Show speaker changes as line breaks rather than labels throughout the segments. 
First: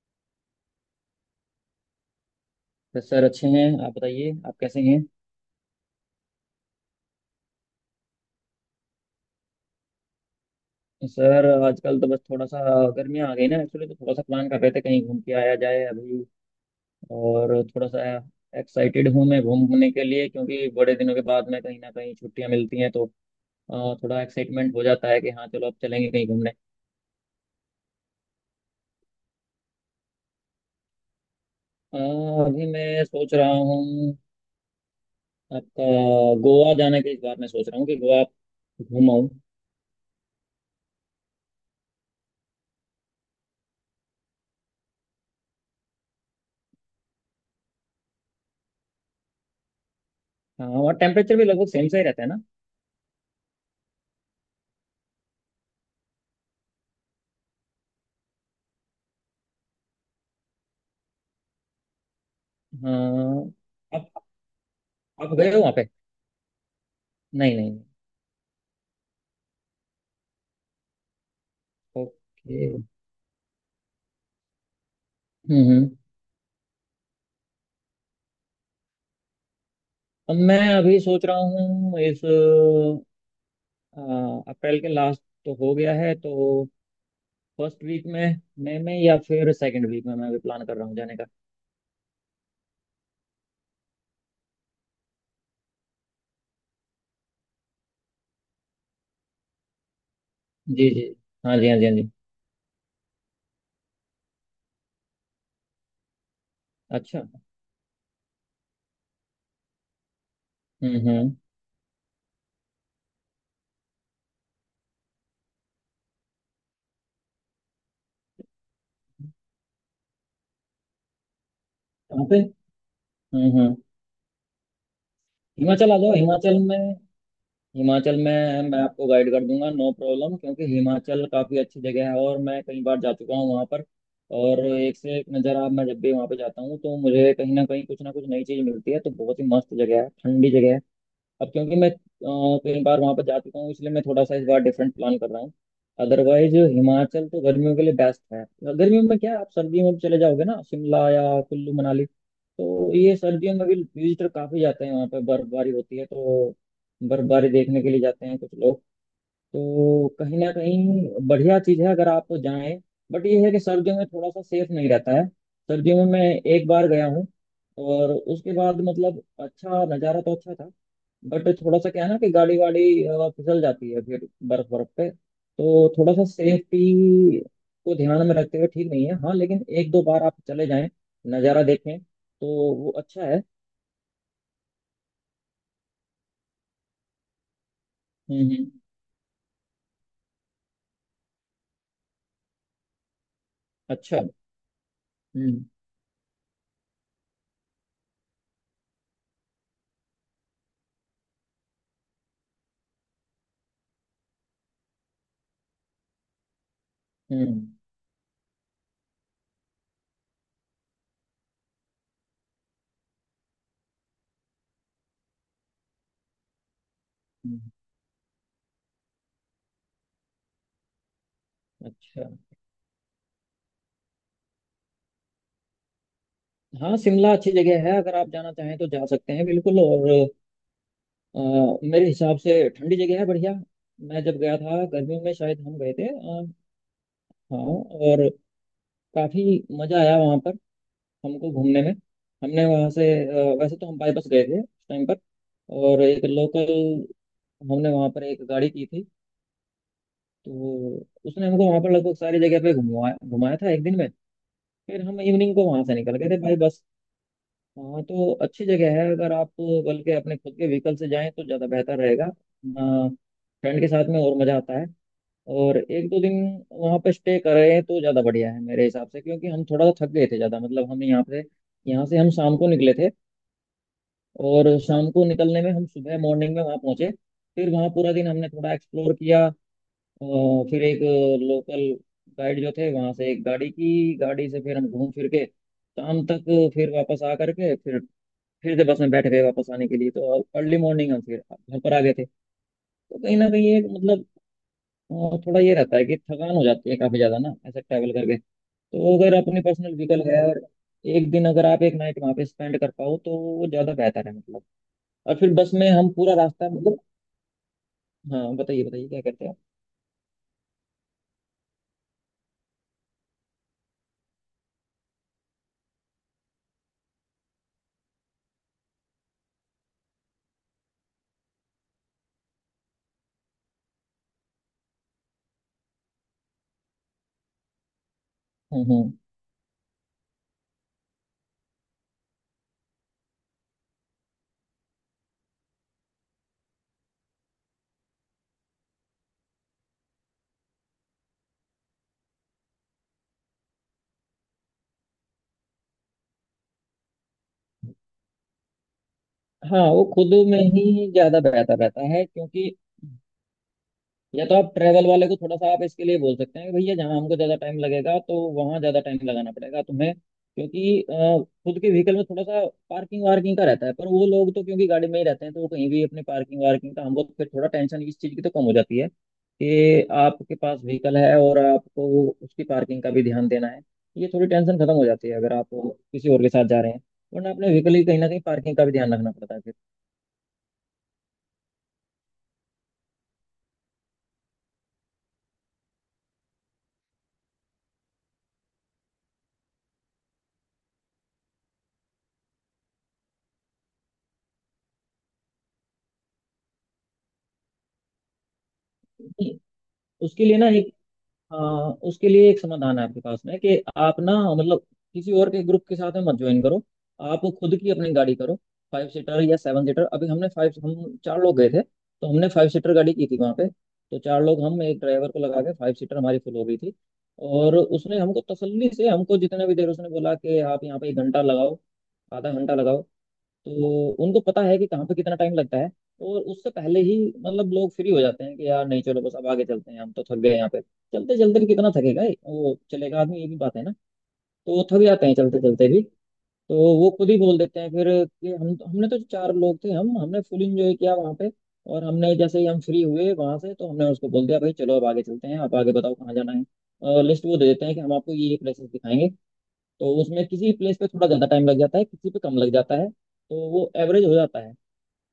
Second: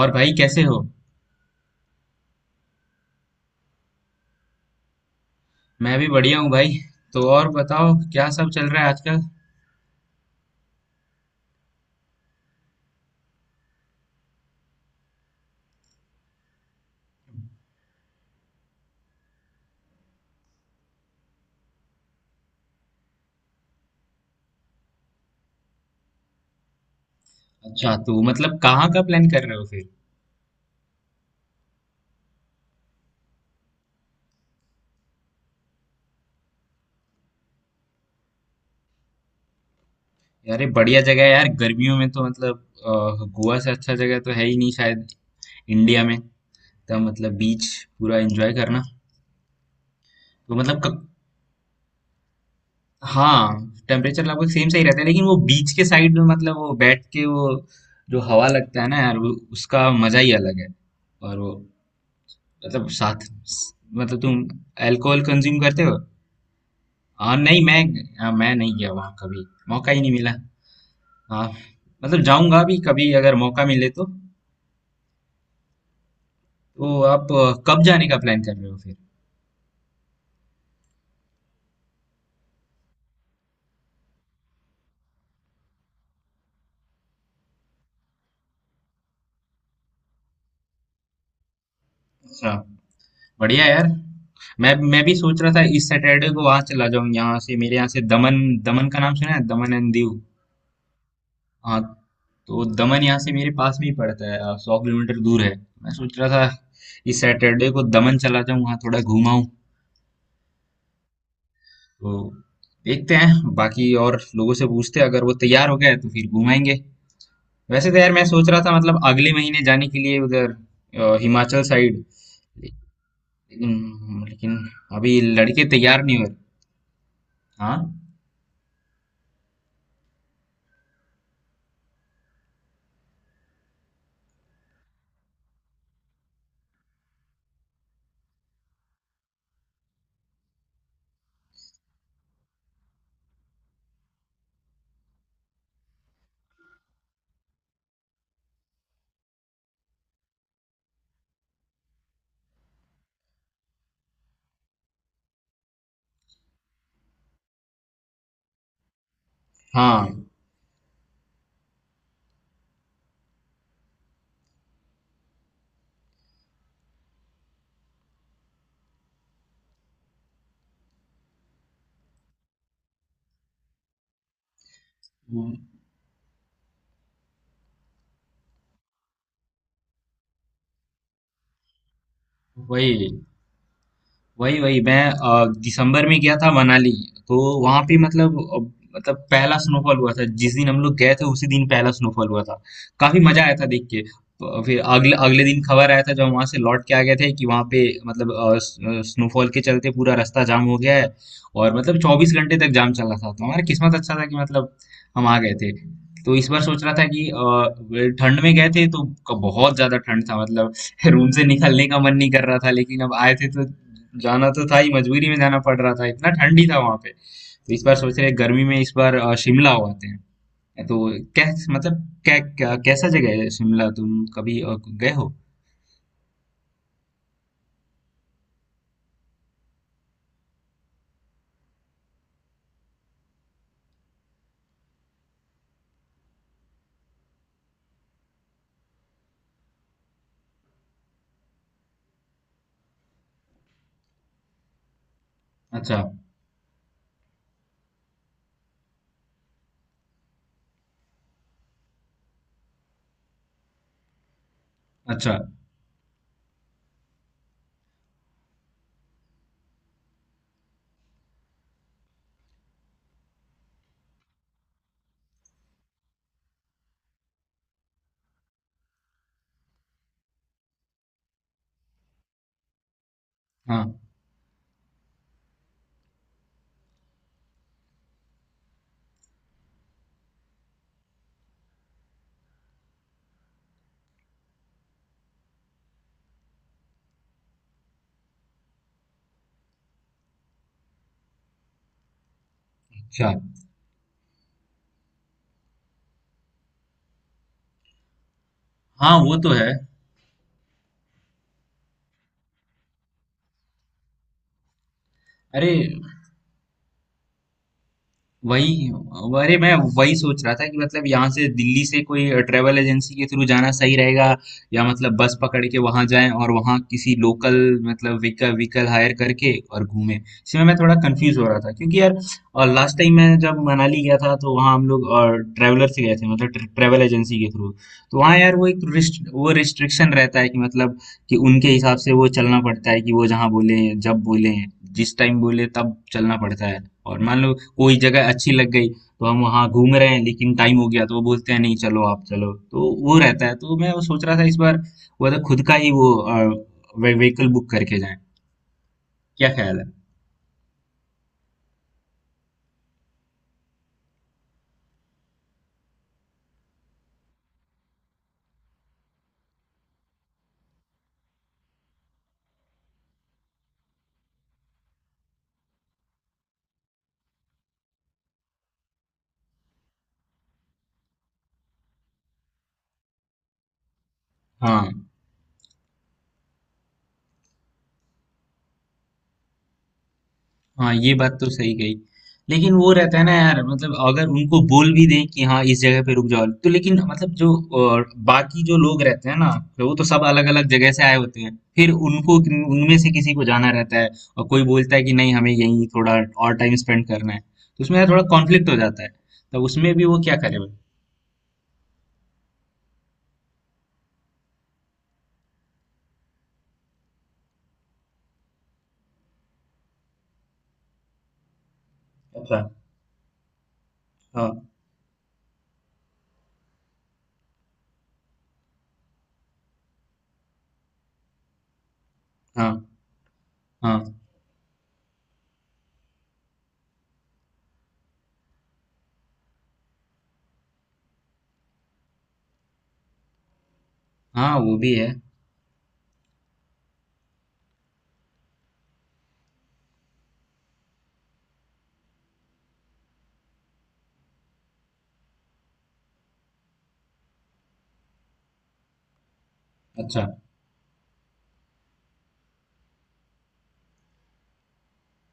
और भाई कैसे हो?
बस सर अच्छे हैं। आप बताइए, आप कैसे हैं?
मैं भी बढ़िया हूँ भाई। तो और बताओ क्या सब चल रहा है आजकल?
सर आजकल तो बस थोड़ा सा, गर्मियाँ आ गई ना, एक्चुअली तो थोड़ा सा प्लान कर रहे थे कहीं घूम के आया जाए अभी। और थोड़ा सा एक्साइटेड हूँ मैं घूमने के लिए, क्योंकि बड़े दिनों के बाद में कहीं ना कहीं छुट्टियाँ मिलती हैं, तो थोड़ा एक्साइटमेंट हो जाता है कि हाँ चलो अब चलेंगे कहीं घूमने।
अच्छा तो मतलब कहाँ का प्लान कर रहे हो फिर?
अ, अभी मैं सोच रहा हूँ आपका गोवा जाने के, इस बार मैं सोच रहा हूँ कि गोवा घूमाऊँ।
यार ये बढ़िया जगह है यार गर्मियों में तो मतलब अ, गोवा से अच्छा जगह तो है ही नहीं शायद इंडिया में। तो मतलब बीच पूरा एंजॉय करना। तो
हाँ,
मतलब
और टेम्परेचर भी लगभग सेम सा ही रहता है ना।
हाँ टेम्परेचर लगभग सेम सही रहता है लेकिन वो बीच के साइड में मतलब वो बैठ के वो जो हवा लगता है ना यार वो उसका मजा ही अलग है। और वो मतलब साथ
हाँ।
मतलब
आप
तुम अल्कोहल
आप गए
कंज्यूम
हो वहाँ
करते
पे?
हो?
नहीं
नहीं
नहीं नहीं।
मैं। मैं नहीं गया वहाँ कभी। मौका ही नहीं मिला। आ, मतलब जाऊंगा
ओके।
भी कभी अगर मौका मिले तो।
हम्म हम्म।
तो आप कब जाने का प्लान कर रहे हो फिर?
अब मैं अभी सोच रहा हूँ इस अप्रैल के लास्ट तो हो गया है, तो फर्स्ट वीक में मई में या फिर सेकंड वीक में मैं अभी प्लान कर रहा हूँ जाने का।
अच्छा। बढ़िया यार। मैं भी सोच रहा था इस सैटरडे को वहां चला जाऊं यहाँ से, मेरे यहाँ से दमन। दमन का नाम सुना है? दमन एंड दीव।
जी जी, हाँ जी हाँ
हाँ।
जी हाँ जी।
तो दमन यहाँ से मेरे पास में ही पड़ता है, 100 किलोमीटर दूर है। मैं सोच रहा था इस
अच्छा।
सैटरडे को दमन चला जाऊं वहाँ थोड़ा घूमाऊं।
हम्म।
तो देखते हैं बाकी और लोगों से पूछते हैं अगर वो तैयार हो गए तो फिर घुमाएंगे। वैसे तो यार मैं सोच रहा था मतलब अगले महीने जाने के लिए उधर हिमाचल साइड।
कहाँ पे?
लेकिन
हम्म।
लेकिन अभी लड़के
हिमाचल आ
तैयार
जाओ,
नहीं हुए।
हिमाचल में।
हाँ।
हिमाचल में मैं आपको गाइड कर दूंगा, नो प्रॉब्लम, क्योंकि हिमाचल काफ़ी अच्छी जगह है और मैं कई बार जा चुका हूँ वहाँ पर। और एक से एक नज़ारा, मैं जब भी वहाँ पे जाता हूँ तो मुझे कहीं ना कहीं कुछ ना कुछ नई चीज़ मिलती है, तो बहुत ही मस्त जगह है, ठंडी जगह है। अब क्योंकि मैं कई बार वहां पर जा चुका हूँ, इसलिए मैं थोड़ा सा इस बार डिफरेंट प्लान कर रहा हूँ। अदरवाइज हिमाचल तो गर्मियों के लिए बेस्ट है। गर्मियों में क्या, आप सर्दियों में भी चले जाओगे ना शिमला या कुल्लू मनाली, तो ये सर्दियों में भी विजिटर काफी जाते हैं, वहाँ पे बर्फबारी होती है तो बर्फबारी देखने के लिए जाते हैं कुछ लोग।
हाँ।
तो कहीं ना कहीं बढ़िया चीज है अगर आप जाएं। बट ये है कि सर्दियों में थोड़ा सा सेफ नहीं रहता है। सर्दियों में मैं एक बार गया हूँ, और उसके बाद मतलब अच्छा नज़ारा तो अच्छा था, बट थोड़ा सा क्या है ना कि गाड़ी वाड़ी फिसल जाती है फिर बर्फ बर्फ पे,
वो-
तो थोड़ा सा सेफ्टी को ध्यान में रखते हुए ठीक नहीं है। हाँ लेकिन एक दो बार आप चले जाएं, नज़ारा देखें, तो वो
वही।
अच्छा है।
वही वही मैं दिसंबर में गया था मनाली। तो वहां पे मतलब
हम्म।
मतलब पहला स्नोफॉल हुआ था जिस दिन हम लोग गए थे उसी दिन पहला स्नोफॉल हुआ था। काफी मजा आया था देख के।
अच्छा।
फिर अगले अगले दिन
हम्म
खबर आया था जब वहां से लौट के आ गए थे कि वहां पे मतलब स्नोफॉल के चलते पूरा रास्ता जाम हो गया है। और मतलब 24 घंटे तक जाम चला था तो हमारा किस्मत अच्छा था कि मतलब हम आ गए थे। तो इस बार सोच रहा था कि
हम्म।
ठंड में गए थे तो बहुत ज्यादा ठंड था मतलब रूम से निकलने का मन नहीं कर रहा था, लेकिन अब आए थे तो जाना तो था ही, मजबूरी में जाना पड़ रहा था। इतना ठंडी था वहां पे
हम्म।
तो इस बार सोच रहे हैं, गर्मी में इस बार शिमला हो आते हैं। तो कैस मतलब
अच्छा।
कै, क्या कैसा जगह है शिमला? तुम कभी गए हो?
हाँ, शिमला अच्छी जगह है, अगर आप जाना चाहें तो जा सकते हैं बिल्कुल। और मेरे हिसाब से ठंडी जगह है, बढ़िया। मैं जब गया था गर्मियों में, शायद हम गए थे हाँ, और काफी मजा आया वहाँ पर हमको घूमने में। हमने वहाँ से वैसे तो हम बाईपास गए थे उस टाइम पर।
अच्छा।
और एक लोकल, हमने वहाँ पर एक गाड़ी की थी, तो उसने हमको वहाँ पर लगभग सारी जगह पे घुमाया घुमाया था एक दिन में। फिर हम
अच्छा।
इवनिंग को वहाँ से निकल गए थे बाई बस। हाँ, तो अच्छी जगह है अगर आप, बल्कि अपने खुद के व्हीकल से जाएं तो ज़्यादा बेहतर रहेगा। फ्रेंड के साथ में और मज़ा आता है। और एक दो दिन वहाँ पे स्टे करें तो ज़्यादा बढ़िया है मेरे हिसाब से, क्योंकि हम थोड़ा सा थक गए थे ज़्यादा। मतलब हम यहाँ से, यहाँ से हम शाम को निकले थे,
हाँ।
और शाम को निकलने में हम सुबह मॉर्निंग में वहाँ पहुंचे। फिर वहाँ पूरा दिन हमने थोड़ा एक्सप्लोर किया। और फिर एक लोकल गाइड जो थे वहाँ से, एक गाड़ी की, गाड़ी से फिर हम घूम फिर के शाम तक, फिर वापस आ करके फिर से बस में बैठ गए वापस आने के लिए, तो अर्ली मॉर्निंग हम फिर घर पर आ गए थे। तो
अच्छा।
कहीं ना कहीं एक मतलब थोड़ा ये रहता है कि थकान हो जाती है काफी ज्यादा ना ऐसे ट्रैवल करके,
हाँ,
तो अगर
वो तो
अपनी
है।
पर्सनल व्हीकल है और एक दिन, अगर आप एक नाइट वहाँ पे स्पेंड कर पाओ, तो वो ज्यादा बेहतर है मतलब। और फिर
अरे
बस में हम पूरा रास्ता मतलब, हाँ बताइए
वही।
बताइए, क्या करते हैं
अरे
आप?
मैं वही सोच रहा था कि मतलब यहाँ से दिल्ली से कोई ट्रेवल एजेंसी के थ्रू जाना सही रहेगा या मतलब बस पकड़ के वहां जाएं और वहां किसी लोकल मतलब व्हीकल व्हीकल हायर करके और घूमें, इसमें मैं थोड़ा कंफ्यूज हो रहा था क्योंकि यार। और लास्ट टाइम मैं जब मनाली गया था तो वहाँ हम लोग और ट्रैवलर से गए थे मतलब ट्रैवल एजेंसी के थ्रू। तो वहाँ यार वो एक
हम्म।
रिस्ट्रिक्शन रहता है कि मतलब कि उनके हिसाब से वो चलना पड़ता है कि वो जहाँ बोले, जब बोले, जिस टाइम बोले तब चलना पड़ता है। और मान लो कोई जगह अच्छी लग गई तो हम वहाँ घूम रहे हैं लेकिन टाइम हो गया तो वो बोलते हैं नहीं चलो आप चलो, तो वो रहता है। तो मैं वो सोच रहा था इस बार वो तो खुद का ही वो व्हीकल बुक करके जाएं। क्या ख्याल
हाँ,
है?
वो खुद में ही ज्यादा बेहतर रहता है, क्योंकि या तो आप ट्रैवल वाले को थोड़ा सा आप इसके लिए बोल सकते हैं कि भैया जहाँ हमको ज्यादा टाइम लगेगा तो वहाँ ज्यादा टाइम लगाना पड़ेगा तुम्हें। क्योंकि खुद के व्हीकल में थोड़ा सा पार्किंग वार्किंग का रहता है, पर वो लोग तो क्योंकि गाड़ी में ही रहते हैं तो वो कहीं भी अपने पार्किंग वार्किंग का, हमको फिर थोड़ा टेंशन इस चीज की तो कम हो जाती है, कि आपके पास व्हीकल है और आपको उसकी पार्किंग का भी ध्यान देना है, ये थोड़ी टेंशन
हाँ।
खत्म हो जाती है अगर आप किसी और के साथ जा रहे हैं। वरना अपने व्हीकल की कहीं ना कहीं पार्किंग का भी ध्यान रखना पड़ता है।
हाँ, ये बात तो सही कही। लेकिन वो रहता है ना यार, मतलब अगर उनको बोल भी दें कि हाँ इस जगह पे रुक जाओ, तो लेकिन मतलब जो अ, बाकी जो लोग रहते हैं ना तो वो तो सब अलग अलग जगह से आए होते हैं फिर उनको, उनमें से किसी को जाना रहता है और कोई बोलता है कि नहीं हमें यहीं थोड़ा और टाइम स्पेंड करना है, तो उसमें यार थोड़ा कॉन्फ्लिक्ट हो जाता है।
फिर
तो उसमें भी वो क्या
उसके लिए
करे
ना,
भाई?
आ, उसके लिए एक समाधान है आपके पास में कि आप ना मतलब किसी और के ग्रुप के साथ में मत ज्वाइन करो, आप खुद की अपनी गाड़ी करो। 5 सीटर या 7 सीटर। अभी हमने फाइव, हम चार लोग गए थे, तो हमने
अच्छा।
5 सीटर गाड़ी की थी वहाँ पे, तो चार लोग
हाँ।
हम एक ड्राइवर को लगा के 5 सीटर हमारी फुल हो गई थी। और उसने हमको तसल्ली से, हमको जितने भी देर, उसने बोला कि आप यहाँ पे 1 घंटा लगाओ, आधा घंटा
हाँ।
लगाओ,
हाँ।
तो उनको पता है कि कहाँ पे कितना टाइम लगता है। और उससे पहले ही मतलब लोग फ्री हो जाते हैं कि यार नहीं चलो बस अब आगे चलते हैं, हम तो थक गए, यहाँ पे चलते चलते भी कितना थकेगा ये? वो चलेगा आदमी, ये भी बात है ना।
हाँ, वो
तो वो
भी
थक
है।
जाते हैं चलते चलते भी, तो वो खुद ही बोल देते हैं फिर कि हम हमने तो चार लोग थे, हम हमने फुल इंजॉय किया वहाँ पे। और हमने जैसे ही हम फ्री हुए वहां से, तो हमने उसको बोल दिया भाई चलो अब आगे चलते हैं, आप आगे बताओ कहाँ जाना है। और लिस्ट वो दे देते हैं कि हम आपको ये प्लेसेस दिखाएंगे। तो
अच्छा।
उसमें किसी प्लेस पे थोड़ा ज्यादा टाइम लग जाता है, किसी पे कम लग जाता है, तो वो एवरेज हो जाता है।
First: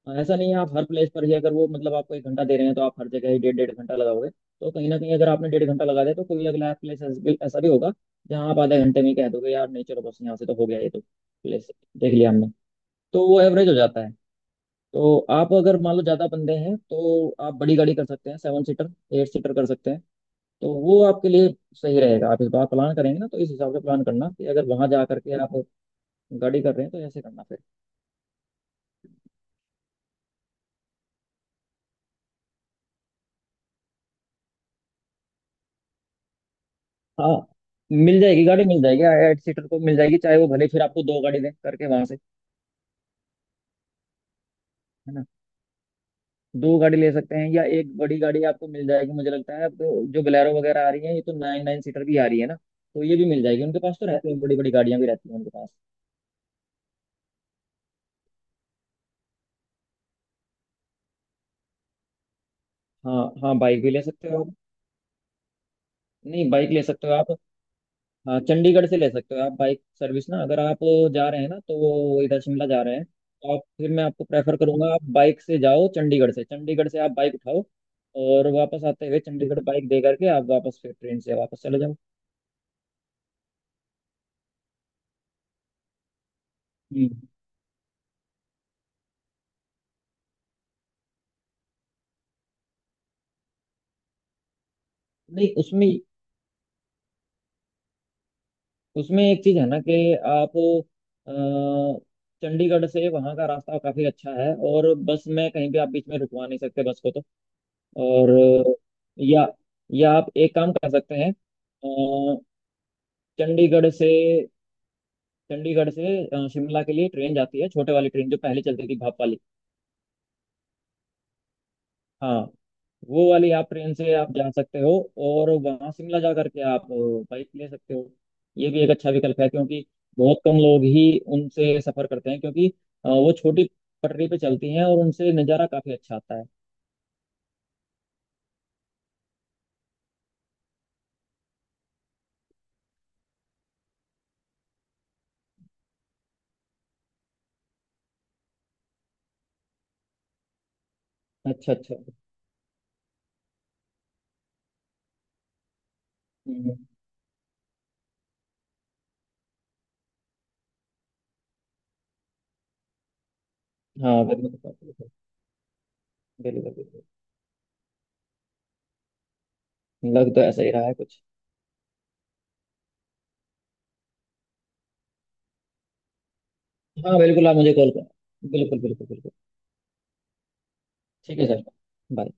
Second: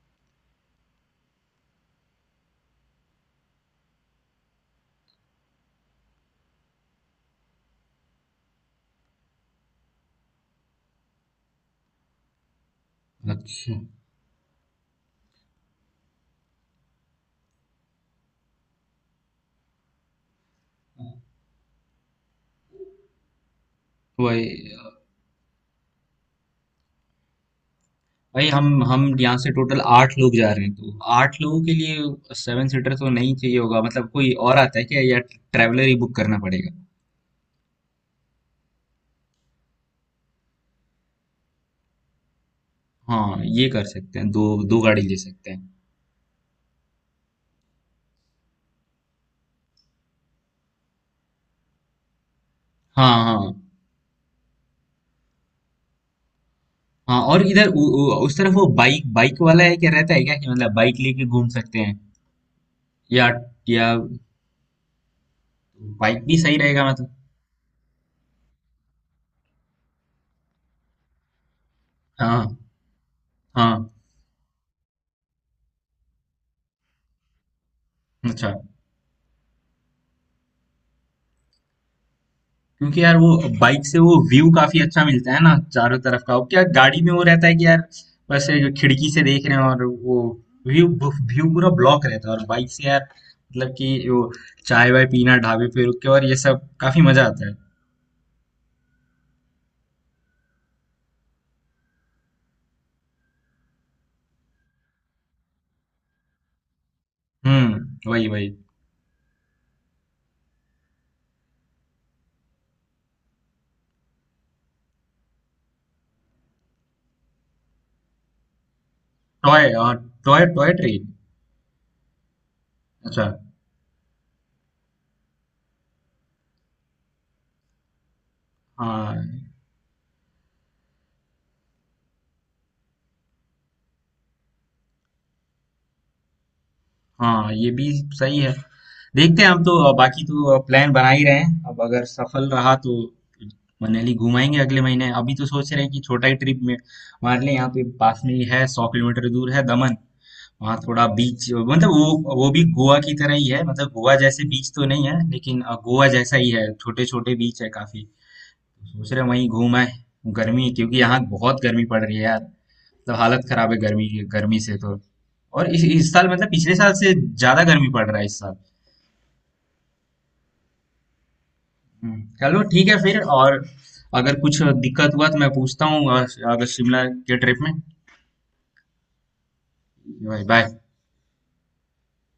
हाँ, ऐसा नहीं है आप हर प्लेस पर ही, अगर वो मतलब आपको 1 घंटा दे रहे हैं तो आप हर जगह ही 1.5 1.5 घंटा लगाओगे, तो कहीं ना कहीं अगर आपने 1.5 घंटा लगा दिया तो कोई अगला प्लेस ऐसा भी होगा जहाँ आप आधे घंटे में ही कह दोगे यार नहीं चलो बस यहाँ से, तो हो गया ये तो प्लेस, देख लिया हमने, तो वो एवरेज हो
अच्छा।
जाता है। तो आप अगर मान लो ज़्यादा बंदे हैं तो आप बड़ी गाड़ी कर सकते हैं, 7 सीटर, 8 सीटर कर सकते हैं, तो वो आपके लिए सही रहेगा। आप इस बार प्लान करेंगे ना तो इस हिसाब से प्लान करना कि
वही।
अगर वहां जा करके आप गाड़ी कर रहे हैं तो ऐसे करना फिर।
भाई हम यहाँ से टोटल आठ लोग जा रहे हैं तो आठ लोगों के लिए 7 सीटर तो नहीं चाहिए होगा मतलब, कोई और आता है क्या या ट्रैवलर ही बुक करना पड़ेगा?
हाँ, मिल जाएगी, गाड़ी मिल जाएगी, 8 सीटर को मिल जाएगी, चाहे वो भले फिर आपको दो गाड़ी दें करके वहां से।
हाँ ये कर सकते हैं, दो दो गाड़ी
है
ले
ना,
सकते हैं।
दो गाड़ी ले सकते हैं, या एक बड़ी गाड़ी आपको मिल जाएगी, मुझे लगता है, आपको जो बोलेरो वगैरह आ रही है ये तो नाइन नाइन सीटर भी आ रही है ना, तो
हाँ।
ये भी मिल
हाँ।
जाएगी, उनके पास तो रहती है, बड़ी बड़ी गाड़ियां भी रहती हैं उनके पास।
हाँ। और इधर उ, उ, उस तरफ वो बाइक बाइक वाला है क्या, रहता है क्या कि मतलब बाइक लेके घूम सकते हैं?
हाँ
या
हाँ, बाइक
या
भी ले सकते हो आप।
बाइक भी
नहीं,
सही
बाइक ले
रहेगा
सकते
मतलब।
हो आप, हाँ चंडीगढ़ से ले सकते हो आप, बाइक सर्विस ना, अगर आप जा रहे हैं ना, तो वो इधर
हाँ।
शिमला जा रहे हैं, तो आप
हाँ।
फिर मैं आपको प्रेफर करूंगा आप बाइक से जाओ चंडीगढ़ से आप बाइक उठाओ,
अच्छा।
और वापस आते हुए चंडीगढ़ बाइक दे करके आप वापस फिर ट्रेन से वापस चले जाओ।
क्योंकि यार वो बाइक से वो व्यू काफी अच्छा मिलता है ना चारों तरफ का। वो क्या गाड़ी में वो
हम्म।
रहता है कि यार बस खिड़की से देख रहे हैं और वो व्यू व्यू पूरा ब्लॉक रहता है। और बाइक से यार मतलब कि वो चाय वाय पीना
नहीं
ढाबे पे
उसमें
रुक के और ये सब, काफी मजा आता है।
उसमें एक चीज़ है ना कि आप अ, चंडीगढ़ से वहाँ का रास्ता काफ़ी अच्छा है, और बस में कहीं भी आप बीच में रुकवा नहीं सकते बस को तो।
हम्म, वही
और
वही।
अ, या या आप एक काम कर सकते हैं, चंडीगढ़ से चंडीगढ़ से शिमला के लिए ट्रेन जाती है, छोटे वाली ट्रेन जो पहले चलती थी भाप वाली।
टॉय और। Toy toy train.
हाँ,
अच्छा।
वो वाली आप ट्रेन से आप जा सकते हो, और वहाँ शिमला जा करके आप बाइक ले सकते हो, ये भी एक अच्छा विकल्प
हाँ।
है, क्योंकि बहुत कम लोग ही उनसे सफर करते हैं, क्योंकि वो छोटी पटरी पे चलती हैं और उनसे नज़ारा काफी अच्छा आता है।
हाँ, ये भी सही है। देखते हैं हम तो, बाकी तो प्लान बना ही रहे हैं। अब अगर सफल रहा तो मनाली घुमाएंगे अगले महीने। अभी तो सोच रहे हैं कि छोटा ही ट्रिप में मान लें, यहाँ पे पास में ही है 100 किलोमीटर दूर है दमन। वहाँ थोड़ा बीच
अच्छा
मतलब
अच्छा।
वो भी गोवा की तरह ही है मतलब गोवा जैसे बीच तो नहीं है लेकिन गोवा जैसा ही है,
हम्म।
छोटे छोटे बीच है काफी। सोच रहे हैं वहीं घूम आए। गर्मी, क्योंकि यहाँ बहुत गर्मी पड़ रही है यार मतलब हालत खराब है गर्मी।
हाँ, बिल्कुल
गर्मी से तो।
बिल्कुल।
और इस साल मतलब
बिल्कुल
पिछले साल
बिल्कुल।
से ज्यादा गर्मी पड़ रहा है इस साल।
लग तो ऐसा ही रहा है कुछ।
चलो ठीक है फिर। और अगर कुछ दिक्कत हुआ तो मैं पूछता हूँ अगर शिमला
हाँ
के
बिल्कुल, आप
ट्रिप में।
मुझे कॉल कर, बिल्कुल बिल्कुल बिल्कुल।
बाय।
ठीक है सर। बाय।